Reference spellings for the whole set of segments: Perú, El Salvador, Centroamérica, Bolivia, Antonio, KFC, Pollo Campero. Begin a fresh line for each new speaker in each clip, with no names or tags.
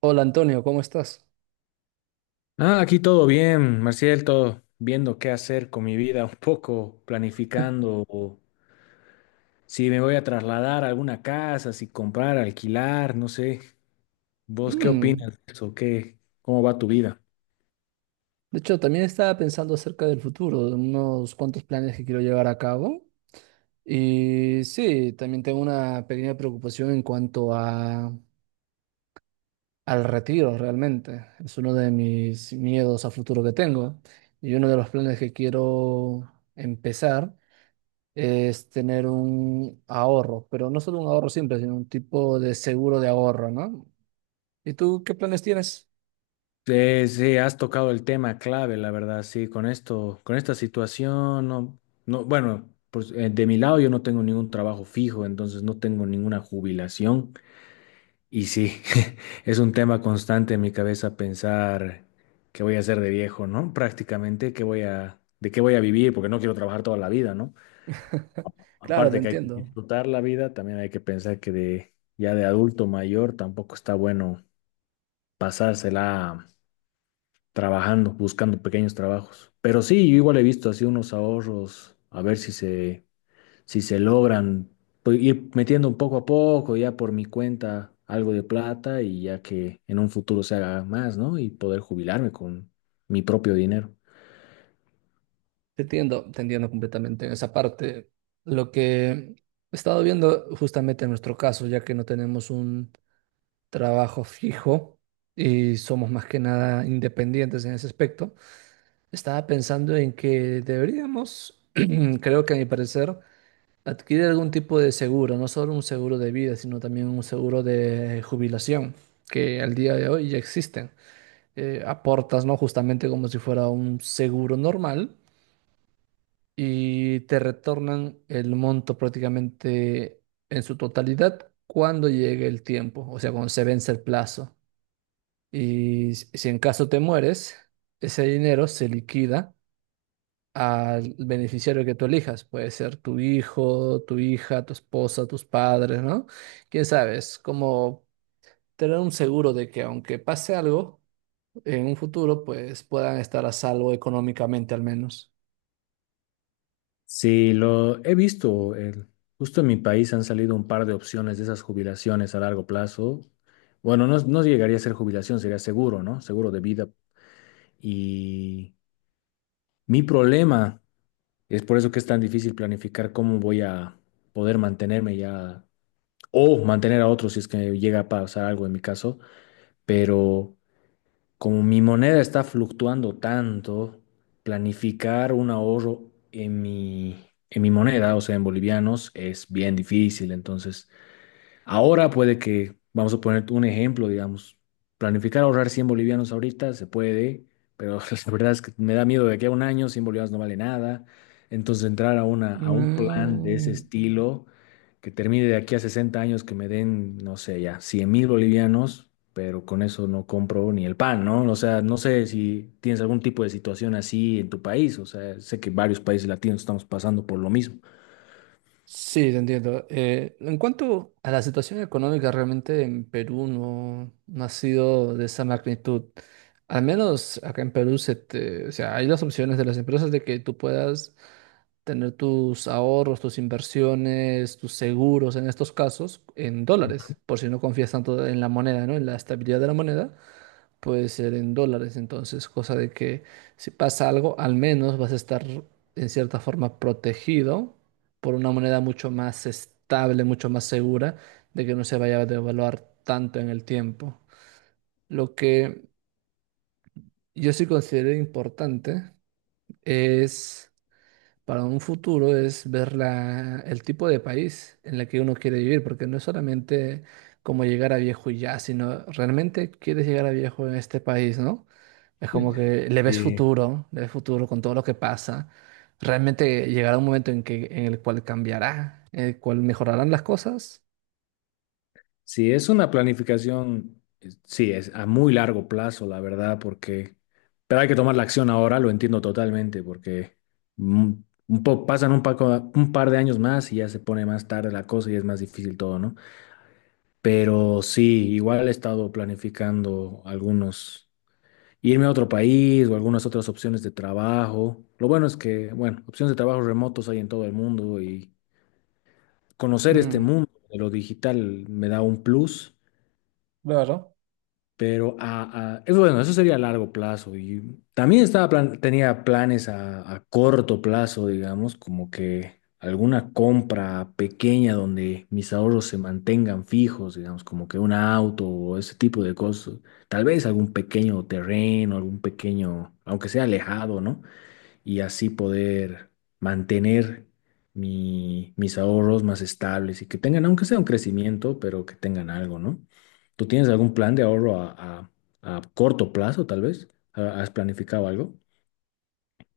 Hola Antonio, ¿cómo estás?
Ah, aquí todo bien, Marcial, todo viendo qué hacer con mi vida, un poco planificando o si me voy a trasladar a alguna casa, si comprar, alquilar, no sé. ¿Vos qué
Mm,
opinas de eso? ¿Qué, cómo va tu vida?
de hecho, también estaba pensando acerca del futuro, de unos cuantos planes que quiero llevar a cabo. Y sí, también tengo una pequeña preocupación en cuanto a, al retiro realmente. Es uno de mis miedos a futuro que tengo. Y uno de los planes que quiero empezar es tener un ahorro, pero no solo un ahorro simple, sino un tipo de seguro de ahorro, ¿no? ¿Y tú qué planes tienes?
Sí, sí, has tocado el tema clave, la verdad, sí, con esto, con esta situación, no, no, bueno, pues, de mi lado yo no tengo ningún trabajo fijo, entonces no tengo ninguna jubilación. Y sí, es un tema constante en mi cabeza pensar qué voy a hacer de viejo, ¿no? Prácticamente, de qué voy a vivir, porque no quiero trabajar toda la vida, ¿no?
Claro, te
Aparte que hay que
entiendo.
disfrutar la vida, también hay que pensar que de, ya de adulto mayor tampoco está bueno pasársela trabajando, buscando pequeños trabajos. Pero sí, yo igual he visto así unos ahorros, a ver si se logran pues, ir metiendo poco a poco, ya por mi cuenta, algo de plata y ya que en un futuro se haga más, ¿no? Y poder jubilarme con mi propio dinero.
Te entiendo completamente en esa parte. Lo que he estado viendo justamente en nuestro caso, ya que no tenemos un trabajo fijo y somos más que nada independientes en ese aspecto, estaba pensando en que deberíamos, creo que a mi parecer, adquirir algún tipo de seguro, no solo un seguro de vida, sino también un seguro de jubilación, que al día de hoy ya existen. Aportas, ¿no? Justamente como si fuera un seguro normal y te retornan el monto prácticamente en su totalidad cuando llegue el tiempo, o sea, cuando se vence el plazo. Y si en caso te mueres, ese dinero se liquida al beneficiario que tú elijas. Puede ser tu hijo, tu hija, tu esposa, tus padres, ¿no? Quién sabe, es como tener un seguro de que aunque pase algo en un futuro, pues puedan estar a salvo económicamente al menos.
Sí, lo he visto. Justo en mi país han salido un par de opciones de esas jubilaciones a largo plazo. Bueno, no, no llegaría a ser jubilación, sería seguro, ¿no? Seguro de vida. Y mi problema es por eso que es tan difícil planificar cómo voy a poder mantenerme ya o mantener a otro si es que llega a pasar algo en mi caso, pero como mi moneda está fluctuando tanto, planificar un ahorro en mi moneda, o sea, en bolivianos, es bien difícil. Entonces, ahora puede que, vamos a poner un ejemplo, digamos, planificar ahorrar 100 bolivianos ahorita se puede, pero la verdad es que me da miedo de que a un año 100 bolivianos no vale nada. Entonces a un plan de ese
Mm.
estilo que termine de aquí a 60 años que me den, no sé, ya 100.000 bolivianos, pero con eso no compro ni el pan, ¿no? O sea, no sé si tienes algún tipo de situación así en tu país, o sea, sé que varios países latinos estamos pasando por lo mismo.
Sí, te entiendo. En cuanto a la situación económica, realmente en Perú no ha sido de esa magnitud. Al menos acá en Perú o sea, hay las opciones de las empresas de que tú puedas tener tus ahorros, tus inversiones, tus seguros en estos casos en dólares, por si no confías tanto en la moneda, ¿no? En la estabilidad de la moneda puede ser en dólares, entonces, cosa de que si pasa algo, al menos vas a estar en cierta forma protegido por una moneda mucho más estable, mucho más segura de que no se vaya a devaluar tanto en el tiempo. Lo que yo sí considero importante es para un futuro es ver el tipo de país en el que uno quiere vivir, porque no es solamente como llegar a viejo y ya, sino realmente quieres llegar a viejo en este país, ¿no? Es como que le ves futuro con todo lo que pasa. Realmente llegará un momento en que, en el cual cambiará, en el cual mejorarán las cosas.
Sí, es una planificación, sí, es a muy largo plazo, la verdad, pero hay que tomar la acción ahora, lo entiendo totalmente, porque mm, un par de años más y ya se pone más tarde la cosa y es más difícil todo, ¿no? Pero sí, igual he estado planificando algunos, irme a otro país o algunas otras opciones de trabajo. Lo bueno es que, bueno, opciones de trabajo remotos hay en todo el mundo y conocer este
Mm,
mundo de lo digital me da un plus.
claro.
Pero es bueno, eso sería a largo plazo. Y también tenía planes a corto plazo, digamos, como que alguna compra pequeña donde mis ahorros se mantengan fijos, digamos, como que un auto o ese tipo de cosas. Tal vez algún pequeño terreno, algún pequeño, aunque sea alejado, ¿no? Y así poder mantener mis ahorros más estables y que tengan, aunque sea un crecimiento, pero que tengan algo, ¿no? ¿Tú tienes algún plan de ahorro a- a corto plazo, tal vez? ¿Has planificado algo?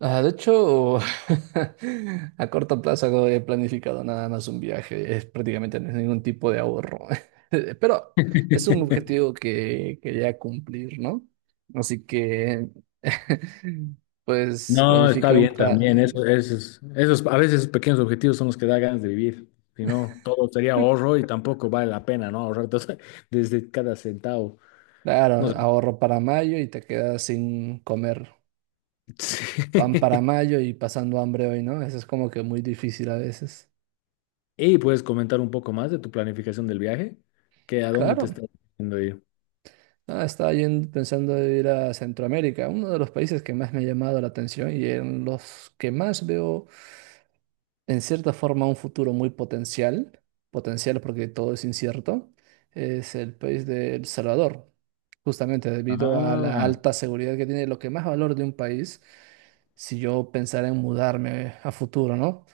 Ah, de hecho, a corto plazo no he planificado nada más un viaje, es prácticamente no es ningún tipo de ahorro, pero es un objetivo que quería cumplir, ¿no? Así que, pues
No, está
planifiqué un,
bien también. Esos, a veces pequeños objetivos son los que da ganas de vivir. Si no, todo sería ahorro y tampoco vale la pena, ¿no? Desde cada centavo.
Claro,
No
ahorro para mayo y te quedas sin comer pan
sé.
para mayo y pasando hambre hoy, ¿no? Eso es como que muy difícil a veces.
Y puedes comentar un poco más de tu planificación del viaje, que a dónde te
Claro.
estás yendo ir.
Nada, estaba yendo pensando en ir a Centroamérica, uno de los países que más me ha llamado la atención y en los que más veo, en cierta forma, un futuro muy potencial, potencial porque todo es incierto, es el país de El Salvador, justamente debido a la
Ah,
alta seguridad que tiene, lo que más valor de un país, si yo pensara en mudarme a futuro, ¿no?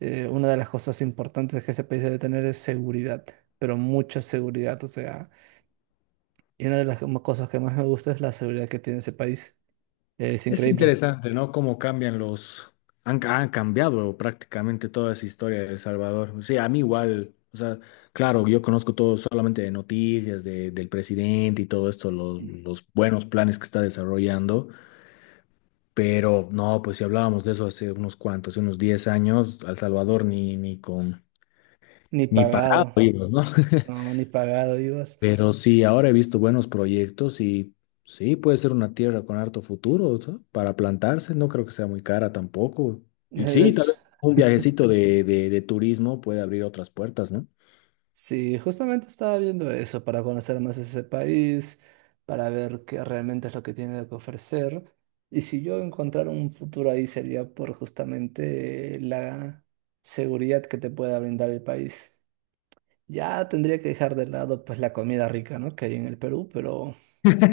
Una de las cosas importantes que ese país debe tener es seguridad, pero mucha seguridad, o sea y una de las como cosas que más me gusta es la seguridad que tiene ese país. Es
es
increíble.
interesante, ¿no? Cómo cambian los... han cambiado prácticamente toda esa historia de El Salvador. Sí, a mí igual, o sea, claro, yo conozco todo solamente de noticias, del presidente y todo esto, los buenos planes que está desarrollando, pero no, pues si hablábamos de eso hace unos cuantos, hace unos 10 años, a El Salvador ni con...
Ni
Ni pagado,
pagado.
íbamos, ¿no?
No, ni pagado ibas.
Pero sí, ahora he visto buenos proyectos y sí, puede ser una tierra con harto futuro, ¿no? Para plantarse, no creo que sea muy cara tampoco.
De
Y sí, tal
hecho,
vez un viajecito de turismo puede abrir otras puertas, ¿no?
sí, justamente estaba viendo eso para conocer más ese país, para ver qué realmente es lo que tiene que ofrecer. Y si yo encontrara un futuro ahí sería por justamente la seguridad que te pueda brindar el país. Ya tendría que dejar de lado pues la comida rica, ¿no? Que hay en el Perú, pero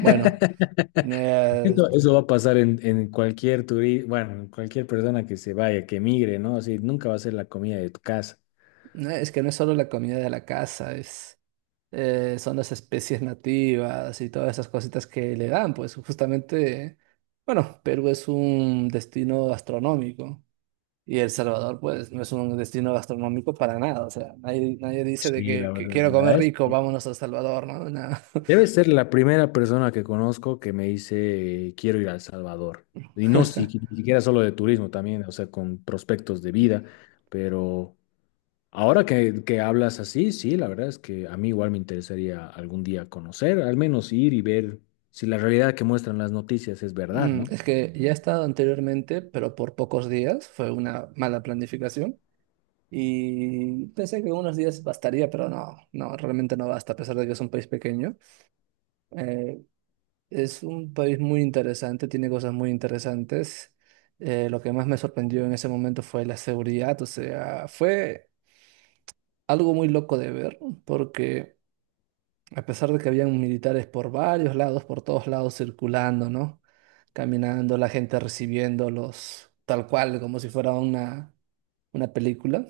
bueno. Eh,
Eso va a pasar en cualquier bueno, en cualquier persona que se vaya, que migre, ¿no? Así, nunca va a ser la comida de tu casa.
No, es que no es solo la comida de la casa, es, son las especies nativas y todas esas cositas que le dan, pues justamente, bueno, Perú es un destino gastronómico y El Salvador, pues, no es un destino gastronómico para nada, o sea, nadie dice de
Sí, la
que quiero comer
verdad,
rico, vámonos a El Salvador, ¿no? Nada.
debe ser la primera persona que conozco que me dice, quiero ir a El Salvador. Y no si, ni siquiera solo de turismo también, o sea, con prospectos de vida. Pero ahora que hablas así, sí, la verdad es que a mí igual me interesaría algún día conocer, al menos ir y ver si la realidad que muestran las noticias es verdad,
Mm,
¿no?
es que ya he estado anteriormente, pero por pocos días, fue una mala planificación. Y pensé que unos días bastaría, pero no, realmente no basta, a pesar de que es un país pequeño. Eh, es un país muy interesante, tiene cosas muy interesantes. Lo que más me sorprendió en ese momento fue la seguridad, o sea, fue algo muy loco de ver, porque a pesar de que habían militares por varios lados, por todos lados circulando, ¿no? Caminando, la gente recibiéndolos tal cual, como si fuera una película.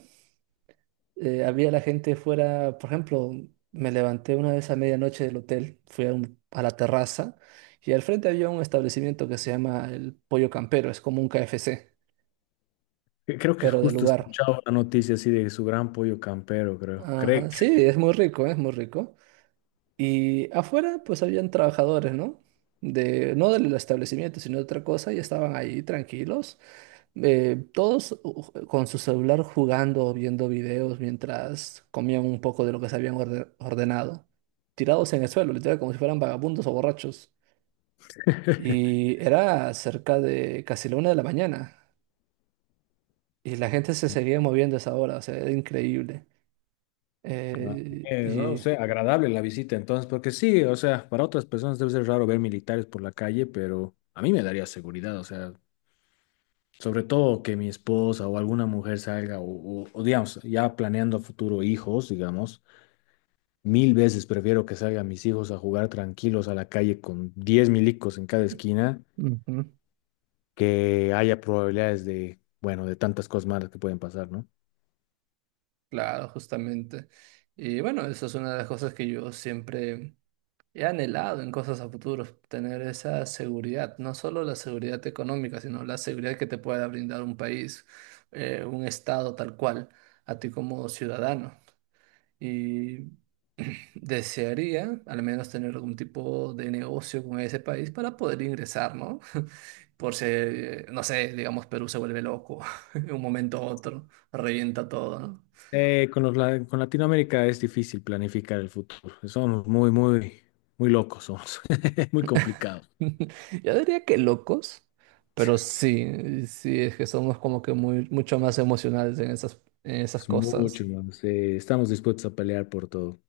Había la gente fuera, por ejemplo, me levanté una vez a medianoche del hotel, fui a, a la terraza y al frente había un establecimiento que se llama el Pollo Campero, es como un KFC,
Creo que
pero de
justo
lugar.
escuchaba una noticia así de su gran pollo campero, creo. Creo.
Ajá, sí, es muy rico, es muy rico. Y afuera pues habían trabajadores, ¿no? De, no del establecimiento, sino de otra cosa, y estaban ahí tranquilos, con su celular jugando, viendo videos mientras comían un poco de lo que se habían ordenado, tirados en el suelo, literal, como si fueran vagabundos o borrachos. Y era cerca de casi la una de la mañana, y la gente se seguía moviendo a esa hora, o sea, era increíble.
Ah,
Eh,
no
y...
sé, agradable la visita entonces, porque sí, o sea, para otras personas debe ser raro ver militares por la calle, pero a mí me daría seguridad, o sea, sobre todo que mi esposa o alguna mujer salga, o digamos, ya planeando a futuro hijos, digamos, mil veces prefiero que salgan mis hijos a jugar tranquilos a la calle con 10 milicos en cada esquina,
Ujú.
que haya probabilidades de, bueno, de tantas cosas malas que pueden pasar, ¿no?
Claro, justamente. Y bueno, eso es una de las cosas que yo siempre he anhelado en cosas a futuro tener esa seguridad, no solo la seguridad económica, sino la seguridad que te pueda brindar un país, un estado tal cual, a ti como ciudadano. Y desearía al menos tener algún tipo de negocio con ese país para poder ingresar, ¿no? Por si, no sé, digamos, Perú se vuelve loco en un momento u otro, revienta todo, ¿no?
Con con Latinoamérica es difícil planificar el futuro. Muy locos, somos muy complicados.
Yo diría que locos, pero sí, sí, es que somos como que muy, mucho más emocionales en esas
Es mucho,
cosas.
hermanos. Estamos dispuestos a pelear por todo.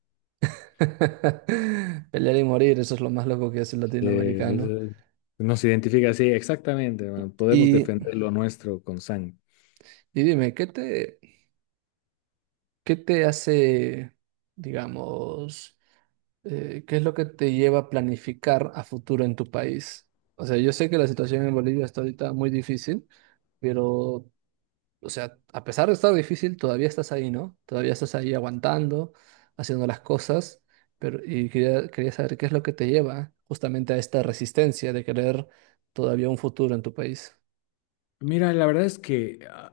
Pelear y morir, eso es lo más loco que es el
Eh,
latinoamericano.
eso- nos identifica, sí, exactamente, hermano. Podemos
Y,
defender lo nuestro con sangre.
y dime, ¿qué te hace, digamos, qué es lo que te lleva a planificar a futuro en tu país? O sea, yo sé que la situación en Bolivia está ahorita muy difícil, pero o sea, a pesar de estar difícil, todavía estás ahí, ¿no? Todavía estás ahí aguantando, haciendo las cosas, pero y quería saber qué es lo que te lleva justamente a esta resistencia de querer todavía un futuro en tu país.
Mira, la verdad es que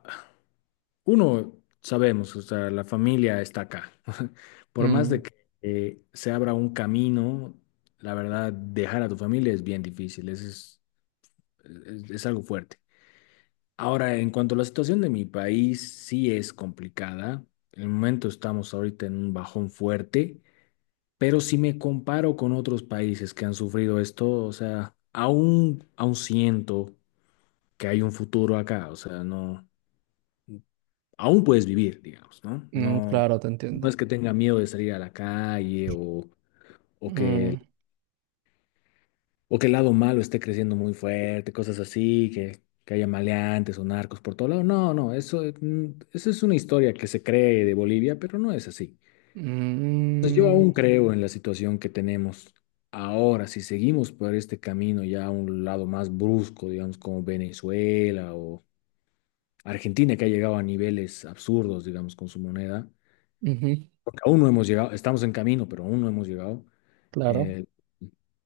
uno sabemos, o sea, la familia está acá. Por más de
Mm,
que se abra un camino, la verdad, dejar a tu familia es bien difícil. Ese es algo fuerte. Ahora, en cuanto a la situación de mi país, sí es complicada. En el momento estamos ahorita en un bajón fuerte, pero si me comparo con otros países que han sufrido esto, o sea, aún siento que hay un futuro acá, o sea, no, aún puedes vivir, digamos, ¿no?
mm,
No,
claro, te
no
entiendo.
es que tenga miedo de salir a la calle o que
Mm,
o que el lado malo esté creciendo muy fuerte, cosas así, que haya maleantes o narcos por todo lado. No, no, eso, eso es una historia que se cree de Bolivia, pero no es así. Entonces yo
mm,
aún creo en la situación que tenemos ahora. Si seguimos por este camino ya a un lado más brusco, digamos, como Venezuela o Argentina, que ha llegado a niveles absurdos, digamos, con su moneda,
ujú,
porque aún no hemos llegado, estamos en camino, pero aún no hemos llegado.
claro,
eh,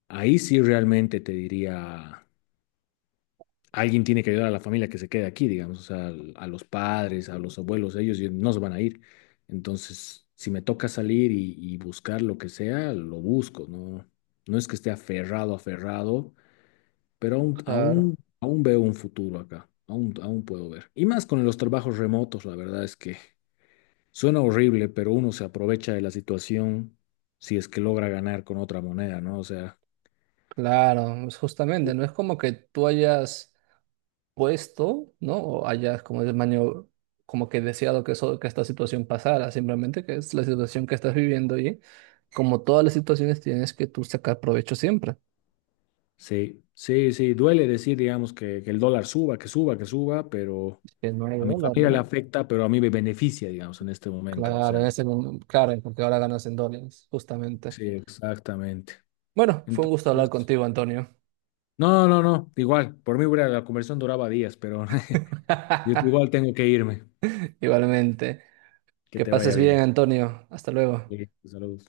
ahí sí realmente te diría alguien tiene que ayudar a la familia que se quede aquí, digamos, o sea, a los padres, a los abuelos, ellos ya no se van a ir. Entonces, si me toca salir y buscar lo que sea, lo busco, ¿no? No es que esté aferrado, pero
claro,
aún veo un futuro acá, aún puedo ver. Y más con los trabajos remotos, la verdad es que suena horrible, pero uno se aprovecha de la situación si es que logra ganar con otra moneda, ¿no? O sea...
claro. Es justamente, no es como que tú hayas puesto, ¿no? O hayas como el maño, como que deseado que, eso, que esta situación pasara, simplemente que es la situación que estás viviendo y como todas las situaciones tienes que tú sacar provecho siempre.
Sí, sí, sí, duele decir, digamos, que el dólar suba, que suba, que suba, pero
Que no hay
a mi
dólar,
familia le
¿no?
afecta, pero a mí me beneficia, digamos, en este momento. O
Claro, en
sea,
ese claro, porque ahora ganas en dólares, justamente.
sí, exactamente.
Bueno, fue un gusto hablar
Entonces,
contigo, Antonio.
no, no, no, igual, la conversión duraba días, pero yo igual tengo que irme.
Igualmente.
Que
Que
te vaya
pases bien,
bien.
Antonio. Hasta luego.
Sí, saludos.